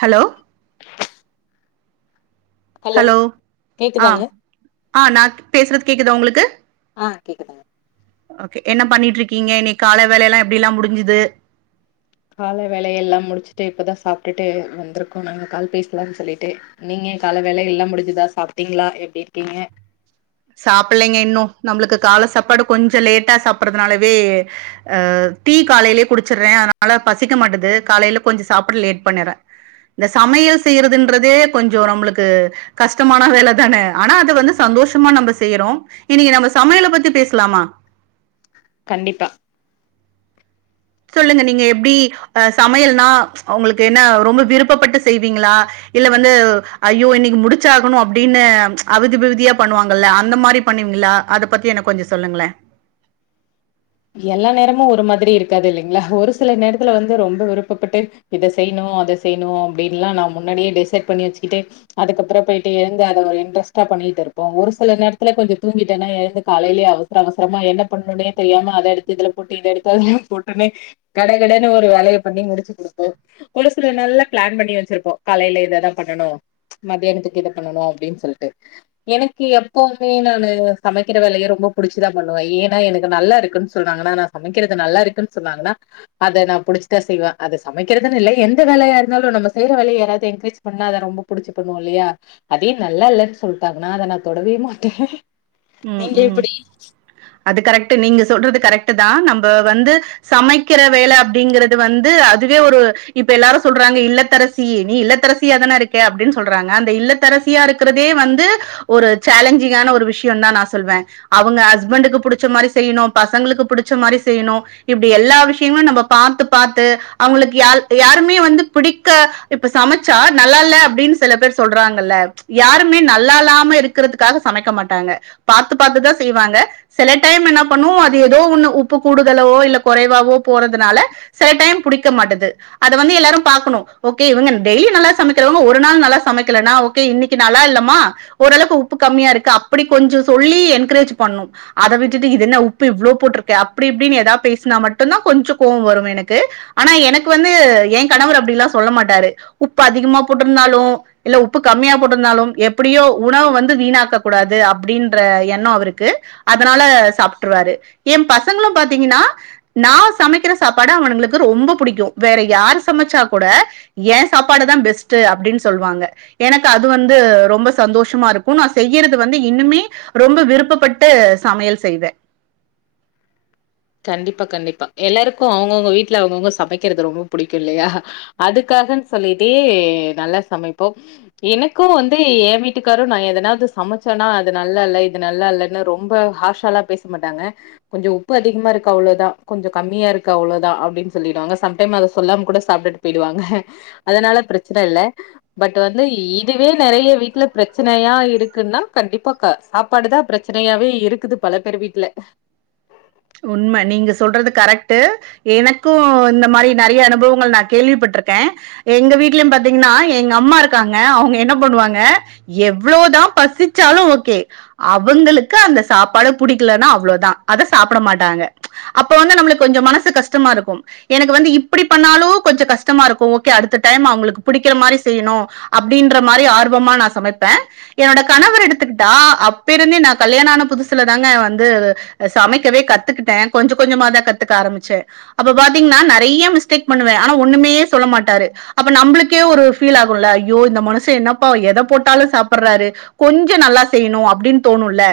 Hello hello ஆ கேக்குதாங்க ஆ நா [inaudible] பேசுறது கேக்குதா உங்ளுக் ஆ கேக்குதுங்க ஓகே என்ன பண்ணிட்ருக்கீங்க இன்னைக் கால வேலலா எப்டிலா முடிஞ்சுது கால வேலை எல்லாம் முடிச்சுட்டு இப்பதா சாப்ட்டுட்டு வந்துருக்கோ நாங்க கால் பேசலான் சொல்லிட்டு நீங்க க கால வேலை எல்லாம் முடிஞ்சுதா சாப்ட்டிங்ளா எப்டிருக்கீங்க சாப்பில்லிங்க இன்னு நம்புளுக்கு கால சாப்பாடு கொஞ்சோ லேட்டா சாப்பறதுனாலவே அ டீ காலைலே குடிச்சர்றே அதனால பசிக்க மாட்டுது காலைல கொஞ்சோ சாப்ட லேட் பண்ணிர்றே இந்த சமையல் செய்றதுன்றதே கொஞ்சோ நம்ளுக்கு கஷ்டமான வேல தான ஆனா அது வந்து சந்தோஷ் மா நம்ப செய்றோ இன்னைக்கு நம்ம சமையல பத்தி பேசலாமா கண்டிப்பா சொல்லுங்க நீங்க எப்டி அ சமையல்னா உங்ளுக்கு என்னா ரொம்ப விருப்பப்பட்டு செய்வீங்ளா இல்ல வந்து ஐயோ இன்னைக்கு முடிச்சாகுணு அப்டின்னு அவுதிவிவுதியா பண்ணுவாங்கல்ல அந்த மாரி பண்ணி ங்கிளா அத பத்தி எனக்கு கொஞ்சோ சொல்லுங்ளே எல்லா நேரமு ஒரு மாதிரி இருக்காது இல்லிங்களா ஒரு சில நேரத்துல வந்து ரொம்ப விருப்பப்பட்டு இத செய்ணு னோட அத செய்னோ அப்டின்லா நா முன்னாடியே டிசைட் பண்ணி வெச்சிகிட்டு அதுக்கப்புறோ போய்ட்டு எழுந்த அத ஒரு இன்ட்ரெஸ்டாப் பண்ணிட்டிருப்போ ஒரு சில நேரத்தில கொஞ்சோ தூங்கிட்டேனா எழுந்து காலைலியே அவசர அவசரமா என்ன பண்ணுனே தெரியாம அத எடுத்து இதுல போட்டு இத எடுத்து அதுல போட்டுன்னே கட கடன்னு ஒரு வேலய பண்ணி முடிச்சி குடுப்போ ஒரு சில நாள்ள பிளான் பண்ணி வெச்சிருப்போம் காலைல இததா பண்ணனு மத்தியானத்துக்கு இத பண்ணணு அப்டின் சொல்ட்டு எனக்கு எப்பவுமே நானு சமைக்கிற வேலைய ரொம்ப புடிச்சிதா பண்ணுவ ஏன்னா எனக்கு நல்லாருக்குன் சொல்றாங்கன்னா நா சமைக்கிறது நல்லா இருக்குன் சொன்னாங்கன்னா அத நா புடிச்சிதா செய்வ அத சமைக்கிறதுன் இல்ல எந்த வேலையாருந்தாலு நம்ம செய்யற வேலைய யாராவது என்கரேஜ் பண்ண அத ரொம்ப புடிச்சி பண்ணுவோ இல்லையா அதே நல்ல இல்லன் சொல்ட்டா ங்கனா அத நா தொடவே மாட்ட ம் ம் அது கரெக்ட் டு நீங்க சொல்றது கரெக்ட்டு தா நம்ப வந்து சமைக்கிற வேல அப்டிங்கறது வந்து அதுவே ஒரு இப்ப எல்லாரு சொல்றாங்க இல்லத்தரசி நீ இல்லத்தரசிய தானருக்க அப்டின் சொல்றாங்க அந்த இல்லத்தரசியாருக்குற தே வந்து ஒரு சேலஞ்சிங்கான ஒரு விஷ் யோந்தா தா நா சொல்வ அவங்க ஹஸ்பண்டக்கு புடிச்ச மாரி செய்யிணு பசங்களுக்கு புடிச்ச மாரி செய்யிணு இப்டி எல் எல்லா விஷயங்களு நம்ப பாத்து பாத்து அவுங்களுக்கு யால் யாருமே வந்து பிடிக்க இப்ப சமச்சா நல்லால்ல அப்டின் செல பேர் சொல்றாங்கல்ல யாருமே நல்லால்லாம இருக்குறதுக்காக சமைக்க மாட்டாங்க பாத்து பாத்து தா செய்வாங்க செல டைம் என்ன பண்ணுவோ அது ஏதோ ஒண்ணு உப்பு கூடுதலவோ இல்ல கொறைவா லோ போறதுனால செல டைம் புடிக்க மாட்டது அத வந்து எல்லாரு பாக்கணு ஓகே இவங்க டெய்லி நல்லா ச சமைக்கிறவங்க ஒரு நாள் நல்லா சமைக்கலனா ஓகே இன்னிக்கு நல்லால்லமா ஓரளவுக்கு உப்பு கம்மியாருக்கு அப்டி கொஞ்சோ சொல்லி என்கரேஜ் பண்ணு அத விட்டுட்டு இது என்ன உப்பு இவ்ளோ போட்ருக்க அப்டி இப்டின் ஏதாவ் பேஸ்னாமட் டுந்தா கொஞ்சோ கோவ் வரு எனக்கு ஆனா எனக்கு வந்து ஏ கணவரு அப்டில்லா சொல்ல மாட்டாரு உப்பா அதிகமா போட்டுந்தாலு இல்ல உப்பு கம்மியா போட்டுந்தாலு எப்டியோ உணவு வந்து வீணாக்கக்க கூடாது அப் அப்டின்ற எண்ணோ அவருக்கு அதனால சாப்ட்ருவாரு ஏ பசங்களு பாத்தீங்கன்னா நா சமைக்கிற சாப்பாட அவனுங்களுக்கு ரொம்ப புடிக்கு வேற யார் சமச்சா கூட ஏ சாப்பாடு தா பெஸ்ட்டு அப்டின் சொல்வாங்க எனக்கு அது வந்து ரொம்ப சந்தோஷமாருக்கு நா செய்யறது வந்து இன்னுமே ரொம்ப விருப்பப்பட்டு சமையல் செய்வ கண்டிப்பா கண்டிப்பா எல்லாருக்கு அவுங்கவுங்க வீட்ல அவுங்கவுங்க சமைக்கிறது ரொம்ப புடிக்கு இல்லையா அதுக்கா காகன் சொல்லிட்டே நல்லா சமைப்போ எனக்கு வந்து ஏ வீட்டுக்காரு நா எதனாது சமச்சோனா அது நல்லால்ல இது நல்லால்லன்னு ரொம்ப ஹார்ஷாலா பேச மாட்டாங்க கொஞ்சோ உப்பு அதிக் அதிகமாருக்கு அவ்ளோதா கொஞ்சோ கம்மியாருக்கு அவ்ளோதா அப்டின் சொல்லிடுவாங்க சம்டைம் அத சொல்லாம கூட சாப்ட்டுட்டு போயிடுவாங்க அதனால பிரச்சன இல்ல பட் வந்து இதுவே நெறைய வீட்ல பிரச்சனையாருக் இருக்குன்னா கண்டிப்பா க சாப்பாடுதா பிரச்சனையாவே இருக்குது பல பேர் வீட்ல உண்ம நீங்க சொல்றது கரெக்ட்டு எனக்கு இந்த மாறி நெறைய அனுபவங்கள் நா கேள்விப்பட்ருக்க அ எங்க வீட்லயு பாத்திங்ன்னா எங்க அம்மாருக்காங்க அவுங்க என்ன பண்ணுவாங்க எவ்ளோதா பசிச்சாலு ஓக்கே அவுங்ளுக்கு அந்த சாப்பாடு புடிக்கலன்னா அவ்ளோதா அத ஸ் சாப்ட மாட்டாங்க அப்போ வந்து நம்ளுக் கொஞ்சோ மனசு கஷ்டமாருக்கு எனக்கு வந்து இப்டி பண்ணாலு கொஞ்சோ கஷ்டமாருக்கு ஓக்கே அடுத்த டைம் அவுங்ளுக்கு புடிக்கிற மாறி செய்ணு அப்டின்ற மாறி ஆர்வமா நா சமைப்பே என்னோட கணவர் எடுத்துக்குட்டா அப்பேருந்தே நா கல்யாண ஆன புதுசுல தாங்க வந்து அ சமைக்கவே கத்துக்குட்ட கொஞ்ச கொஞ்சமா தா கத்துக்க ஆரம்மிச்ச அப்ப பாத்திங்ன்னா நெறைய மிஸ்டேக் பண்ணுவே ஆனா ஒண்ணுமே சொல்ல மாட்டாரு அப்ப நம்புளுக்கே ஒரு ஃபீல் ஆகும் ல ஐயோ இந்த மனுச என்னப்பா எத போட்டாலு சாப் சாப்பற்றாரு கொஞ்சோ நல்லா செய்ணு அப்டின் தோணுல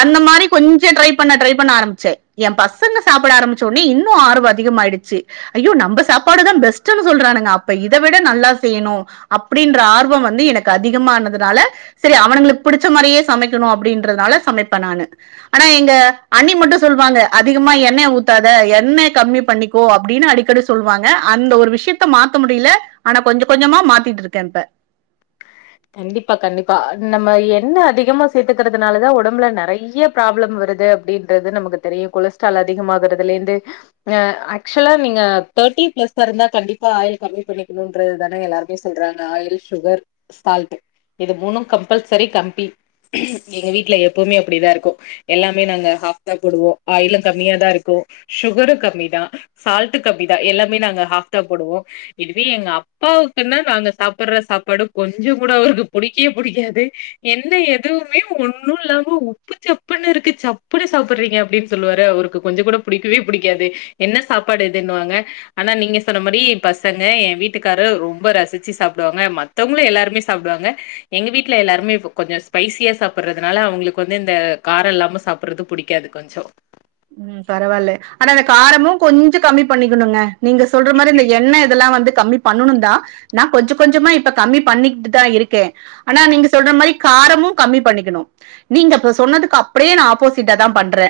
அந்த மாறி கொஞ்ச ட்ரைப் பண்ண ட்ரைப் பண்ண ஆரம்மிச்ச ஏ பசங்க சாப்ட ஆரம்மிச்ச ஒட்னே இன்னு ஆர்வோ அதிகமாயிடிச்சி ஐயோ நம்ப சாப்பாடு தா பெஸ்ட்டுன்னு சொல்றானுங்க அப்ப இத விட நல்லா செய்யணு அப்டின்ற ஆர்வோ வந்து எனக்கு அதிகமானதுனால அ செரி அவனுங்ளுக் புடிச்ச மாறியே சமைக்கணு அப்டின்றதுனால சமைப்ப நானு ஆனா எங்க அண்ணி மட்டு சொல்வாங்க அதிகமா எண்ணெய ஊத்தாத எண்ணெய கம்மி பண்ணிக்கோ அப்டின்னு அடிக்கடி சொல்வாங்க அந்த ஒரு விஷ்யத்த மாத்த முடியில ஆனா கொஞ்சோ கொஞ்சமா மாத்திட்ருக்க இப்ப கண்டிப்பா கண்டிப்பா நம்ம எண்ணெ அதிகமா சேத்துக்குறதுனாலதா ஒடம்புல நெறைய ப்ராப்ளம் வ ருது அப்டின்றது நமக்கு தெரியு கொலஸ்ட்ரால் அதிகமாகுறதுலேந்து ஆக்ச்வலா நீங்க தொத் தேர்ட்டின் பிளஸ்ஸா இருந்தா கண்டிப்பா ஆயில் கம்மி பண்ணிக்குணுன்றது தானே எல்லாருமே சொல்றாங்க ஆயில் ஸ்சுகர் சால்ட்டு இது மூணும் கம்பல்செரி கம்ப்பி எங்க வீட்ல எப்பவுமே அப்டிதாருக்கு எல்லாமே நாங்க ஆஃப் தா போடுவோ ஆயிலும் கம்மியா தாருக்கூ ஸ்சுகரு கம்மி தா சால்ட்டு கம்மி தா எல்லாமே நாங்க ஆஃப் தா போடுவோ இதுவே எங்க அப் ப்பாவுக்குனா நாங்க சாப்ற சாப்பாடும் கொஞ்சோ கூட அவருக்கு புடிக்கே புடிக்காது என்ன எதுவுமே ஒன்னுல்லாம உப்பு சப்பு புனுருக்கு சப்புன சாப்புறீங்க அப்டின் சொல்வாரு அவுருக்கு கொஞ்சோ கூட புடிக்கவே புடிக்காது என்ன சாப்பாடு இதுன் வாங்க ஆனா நீங்க சொன்ன மாறி பசங்க என் வீட்டுக்காரு ரொம்ப ரசிச்சி சாப்டுவாங்க மத் த்தவங்களு எல்லாருமே சாப்டுவாங்க எங்க வீட்ல எல்லாருமே கொஞ்சோ ஸ்பைசியா சாப்றதுனால அவுங்ளுக் வந்து இந்த கார இல்லாம சாப்றது புடிக்காது கொஞ்சோ ம் பரவால்ல ஆனா இந்த காரமு கொஞ்சோ கம்மி பண்ணிக்கணுங்க நீங்க சொல்ற மாறி இந்த எண்ணெ இதெல்லா வந்து கம்மி பண்ணணுந் தா நா கொஞ்ச கொஞ்சோமா இப்ப கம்மி பண்ணிகிட்டு தா இருக்கே ஆனா நீங்க சொல்ற மாறி கா காரமூ கம்மி பண்ணிக்கணு நீங்க இப்ப சொன்னதுக்கு அப்டியே நா ஆப்போசிட்ட தா பண்றே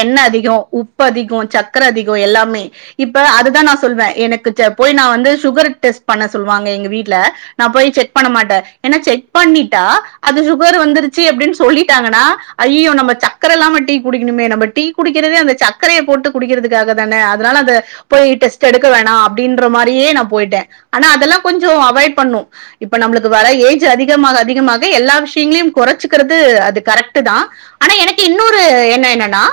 எண்ண அதிகோ உப்பு அதிகோ சக்கர அதிகோ எல்லாமே இப்ப அதுதா நா சொல்வே எனக்கு போய் நா வந்து சுகரு டெஸ்ட் பண்ண சொல்வாங்க எங்க வீட்ல நா போய் செக் பண்ண மாட்ட ஏனா செக் பண்ணிட்டா அ அதுக்பேரு வந்துருச்சி அப்டின் சொல்லிட்டாங்கனா ஐய்யயோ நம்ப சக்கர இல்லாம டீ குடிக்குணுமே நம்ப டீ குடிக்கிறதே அந்த சக்கரய போட்டு குடிக்கிறதுக்காக தானே அதனால அத போய் டெஸ்ட் எடுக்க வேணா அப்டின்ற மா றியே நா போய்ட்டே ஆனா அதெல்லா கொஞ்சோ அவாய்ட் பண்ணு இப்ப நம்புளுக்கு வர ஏஜ் அதிகமாக அதிகமா எல்லா விஷ்யங்களையு கொறச்சுக்கிறது அது கரெக்ட்டு தா ஆனா எனக்கு இன்னொரு என்னோ என்னன்னா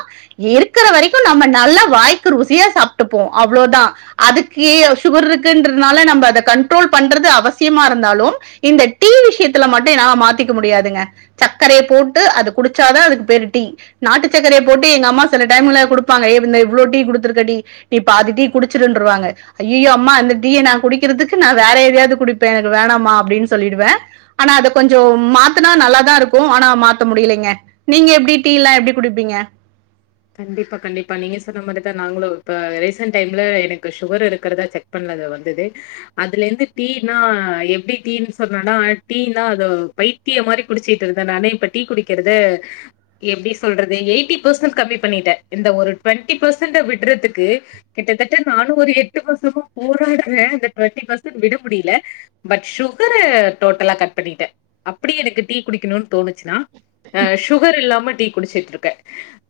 இருக்குற வரைக்கு நம்ம நல்லா வாய்க்கு ருசியா சாப்ட்டுப்போ அவ்ளோதா அதுக்கே சுகர் இருக்குன்றனால நம்ப அத கண்ட்ரோல் பண்றது அவசியமா இருந்தாலு இந்த டீ விஷ்யத்ல மட்டு என்னா மாத்திக்க முடியாதுங்க சக்கரயப் போட்டு அது குடிச்சாதா அதுக்கு பேரு டீ நாட்டு சக்கரய போட்டு எங்க அம்மா சில டைம்ல குடுப்பாங்க ஏ இந்த இவ்ளோ டீ குடுத்துருக்கடி நீ பாதி டீ குடிச்சிருன்றுவாங்க ஐய்யயோ அம்மா இந்த டீய நா குடிக்கிறதுக்கு நா வேற எதாயாது குடிப்பே எனக்கு வேணாமா அப்டின்னு சொல்லிடுவே ஆனா அது கொஞ்சோ மாத்துனா நல்லாதாருக்கு ஆனா மாத்த முடியலேங்க நீங்க எப்டி டீ எல்லா எப்டி குடிப்பீங்க கண்டிப்பா கண்டிப்பா நீங்க சொன்ன மாறிதா நாங்களு இப்ப ரீசென்ட் டைம்ல எனக்கு சுகர் இருக்குறதா செக் பண்ண அது வந்துது அதுலேந்து டீனா எப்டி டீனு சொல்றேனா டீனா அத பய்த் த்திய மாறி குடிச்சிட்ருந்தே நானு இப்ப டீ குடிக்கிறது எப்டி சொல்றது எய்ட்டி ஃப்சன்ட் கம்மிப் பண்ணிட்டே இந்த ஒரு டொன்ட்டி ஃப்சன்ட் விட்றதுக்கு கிட்டத்தட்ட நானு ஒரு எட்டு வர்ஷமா போரா [unintelligible] இந்த டொன்ட்டி ஃப்சன்ட் விட முடில பட் சுகர டோட்டலா கட் பண்ணிட்டே அப் அப்டி எனக்கு டீ குடிக்கணுனு தோணுச்சினா ஆ சுகர் இல்லாம டீ குடிச்சிட்டுருக்க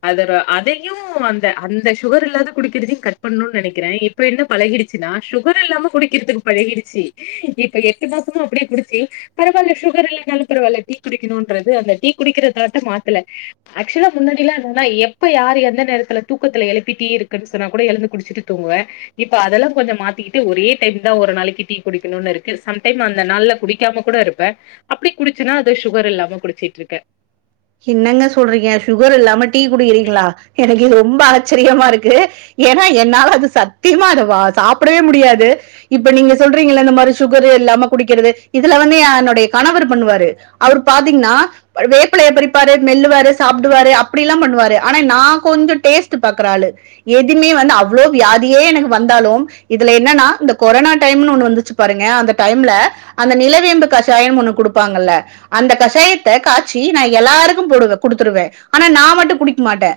அத த அதயூ அந்த அந்த சுகர் இல்லாது குடிக்கிறதயு கட் பண்ணுனு நெனைக்கிறே இப்ப என்ன பழகிடுச்சினா சுகர் சுகர் இல்லாம குடிக்கிறதுக்கு பழகிடுச்சு இப்ப எட்டு மாசமு அப்டியே குடுச்சு பரவால்ல சுகர் இல்லைனாலு பரவால்ல டீ குடிக்கணுன்றது அந்த டீ குடிக்கிறதாட்ட மாத்தல ஆக்சுவலா முன்னாடில்லா என்னன்னா எப் ப யாரு எந்த நேரத்துல தூக்கத்துல எழுப்பி டீ இருக்குனு சொன்னா கூட எழுந்து குடுச்சிட்டு தூங்குவே இப்ப அதெல்லா கொஞ்சோ மாத்தி கிட்டு ஒரே டைம் தா ஒரு நாளைக்கு டீ குடிக்கணுன்னு இருக்கு சம் டைம் அந்த நாள்ல குடிக்காம கூட இருப்பே அப்டி குடிச்சுன்னா அத சுகர் இல்லாம குடுச்சிட்ருக்கே என்னங்க சொல்றீங்க சுகர் இல்லாம டீ குடிக்கிறீங்களா எனக்கு இது ரொம்ப ஆச்சரியமா இருக்கு ஏன்னா என்னால அது சத்தியமா அத வா சாப்டவே முடியாது இப்ப நீங்க சொல்றீங்கள இந்த மாதிரி சுகரு இல்லாம குடிக்கிறது இதுல வந்து ஏ என்னுடைய கணவர் பண்ணுவாரு அவர் பாத்தீங்னா வேற் வேப்பில்லய பரிப்பாரு மெல்லுவாரு சாப்டுவாரு அப்டியில்லாம் பண்ணுவாரு ஆனா நா கொஞ்சோ டேஸ்ட் பாக்குற ஆளு எதுமே வந்து அவ்ளோ வியாதியே எனக்கு வந்தாலு இதுல என்னன்னா இந்த கொரோனா டைம்னு ஒன்னு வந்துச்சு பாருங்க அ அந்த டைம்ல அந்த நிலவேம்பு கஷாயம் ஒண்ணு குடுப்பாங்கல்ல அந்த கஷாயத்த காச் சீ நா எல்லாருக்கு போடுவே குடுத்துருவே ஆனா நா மட்டு குடிக்க மாட்டே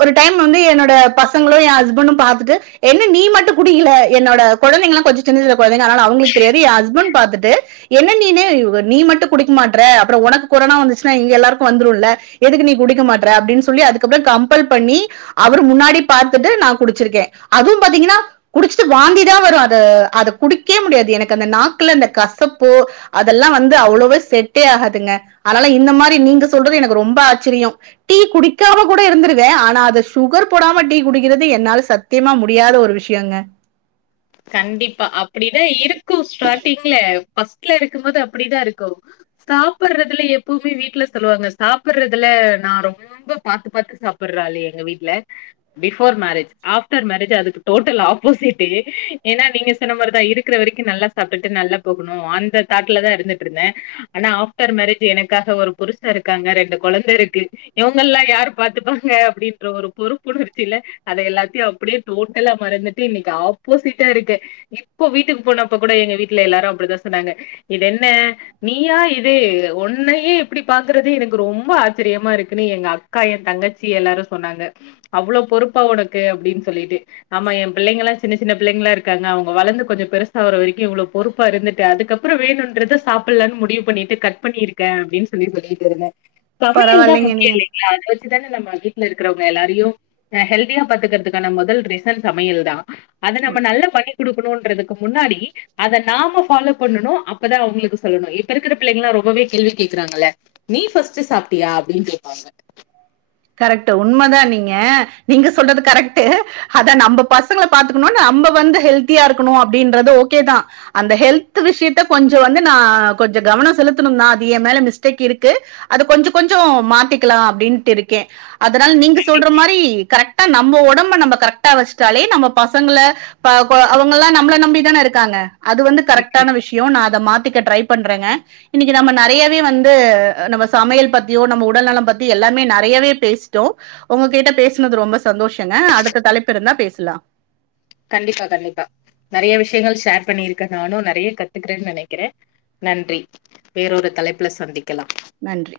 ஒரு டைம் வந்து என்னோட ப சங்களு ஏ ஹஸ்பண்டு பாத்துட்டு என்ன நீ மட்டு குடிக்கல என்னோட கொழந்தைகளா கொஞ்சோ சின்ன சின்ன கொழந்தைங்க அதுனால அவுங்களுக் தெரி ஏ ஹஸ்பண்ட் பாத்துட்டு என்ன நீனு வ் நீ மட்டு குடிக்க மாட்டற அப்றோ ஒனக்கு கொரோனா வந்துச் சுனா இங்க எல்லாருக்கு வந்துருல எதுக்கு நீ குடிக்க மாட்ற அப்டின்னு சொல்லி அதுக்கப்றோ கம்பல் பண்ணி அவர் முன்னாடி பாத்துட்டு நா குடிச்சிருக்கே அதுவும் பாத்தீங்கன்னா குடிச்சுட்டு வாந்திதா வரு அது அத குடிக்கே முடியாது எனக்கு அந்த நாக்குல அந்த கசப்போ அதெல்லா வந்து அவ்ளோவு செட்டே ஆகாதுங்க ஆலால இந் இந்த மாரி நீங்க சொல்றது எனக்கு ரொம்ப ஆச்சரியோ டீ குடிக்காம கூட இருந்திருவே ஆனா அது சுகர் போடாம இப்ப டீ குடிக்கிறது என்னால சத்தியமா முடியாத ஒரு விஷயங்க கண்டிப்பா அப்டிதா இருக்கு ஸ்டார்ட்டிங்ல ஃபர்ஸ்ட்ல இருக்கும்போது அப்டிதா இருக்கு சாப்புர்றதுல எப்பவுமே வீட்ல சொல்லுவாங்க சாப்புர்றதுல நா ரொம்ப பாத்து பாத்து சாப்புட் ஒர் ஆளு எங்க வீட்ல பிஃபோர் மேரேஜ் ஆஃப்டர் மேரேஜ் அதுக்கு டோட்டல் ஆப்போசிட்டு ஏன்னா நீங்க சொன்ன மாரிதா இருக்குற வரைக்கு நல்லா சாப்ட்டுட்டு நல்லா போகணு அந்த தாட்டுல தா இருந்துட்டுருந்தே நா ஆஃப்டர் மேரேஜ் எனக்காக ஒரு புருஷ இருக்காங்க ரெண்டு கொழந்தருக்கு இவுங்கல்லா யாரு பாத்துப்பாங்க அப்டின்ற ஒரு பொறுப்புணர்ச்சில அத எல்லாத்தையு அப்படியே டோட்டலா மறந்துட்டு இன்னைக்கு ஆப்போசிட் ட்டா இருக்கு இப்போ வீட்டுக்கு போனப்ப கூட எங்க வீட்ல எல்லாரு அப்டிதா சொன்னாங்க இது என்ன நீயா இதே ஒன்னையே இப்டி பாக்குறது எனக்கு ரொம்ப ஆச்சரியமா இருக்குன்னு எங்க அக்கா என் தங்கச்சி எல்லாரு சொன்னாங்க அவ்ளோ பொறுப்பா உனக்கு அப்டின் சொல்லிட்டு ஆமா எம் பிள்ளைங்களா சின்ன சின்ன பிள்ளைங்களா இருக்காங்க அவுங்க வளந்து கொஞ்ச பெருசா வர வரைக்கு இவ்ளோ பொறுப்பா இருந்துட்டு அதுக்கப்புறோ வேணுன்றத சாப்ட்லனு முடிவு பண்ணிட்டு கட் பண்ணிருக்கே அப்டின் சொல்லி சொல்லிட்டுருந்தே சமையல் தா பரவாயில்லைங்க நீங்க. முக்கியோ இல்லைங்களா இத்தானே நம்ம வீட்ல இருக்குறவங்க எல்லாரையு அ ஹெல்தியா பாத்துக்கறதுக்கான முதல் ரீசன் சமையல் தா அத நம்ம நல்லா பண்ணி குடுக்கணுன்றதுக்கு முன்னாடி அத நாம ஃபாலோ பண்ணணு அப்பதா அவுங்களுக்கு சொல்லணு இப்ப இருக்கிற பிள்ளைங்களா ரொ ரொம்பவே கேள்வி கேக்குறாங்கல்ல நீ ஃபர்ஸ்ட் சாப்ட்டியா அப்டின்னு கேப்பாங்க கரெக்டு உண்ம தா நீங்க நீங்க சொல்றது கரெக்டு அத நம்ப பசங்கள பாத்துக்கணுனு நம்ப வந்து வந்து ஹெல்தியா இருக்கணு அப்டின்றது ஓகே தா அந்த ஹெல்த் விஷயத்த கொஞ்ச வந்து நா கொஞ்ச கவ செலுத்தணு தா அது ஏம் மேல மிஸ்டேக் இருக்கு அது கொஞ்சோ கொஞ்சோ மாத்திக்கலா அப்டின்ட்டு இருக் ஓகே அதனால நீங்க சொல்ற மாரி கரெக்ட் கரெக்டா நம்ம ஒடம்ப நம்ம கரெக்டா வச்சுட்டாலே நம்ம பசங்கள ப்ப கொ அவங்கல்லா நம்பள நம்பி தான இருக்காங்க அது வந்து கரெக்டான விஷ்யோ நா அத மாத் திக்க ட்ரை பண்றேங்க இன்னைக்கு நம்ம நெறையாவே வந்து நம்ம சமையல் பத்தியோ நம்ம உடல்நலம் பத்தி எல்லாமே நெற நெறையவே பேசிட்டோ உங்ககிட்ட பேசுனது ரொம்ப சந்தோஷங்க அடுத்த தலைப்புருந்தா பேசலா கண்டிப்பா கண்டிப்பா நெறைய விஷயங்கள் ஷேர் பண்ணிருக்கே நானு நெறைய கத்துக்குறேன்னு நெனைக்கிறே நன்றி வேறொரு தலைப்புல சந்திக்கலா நன்றி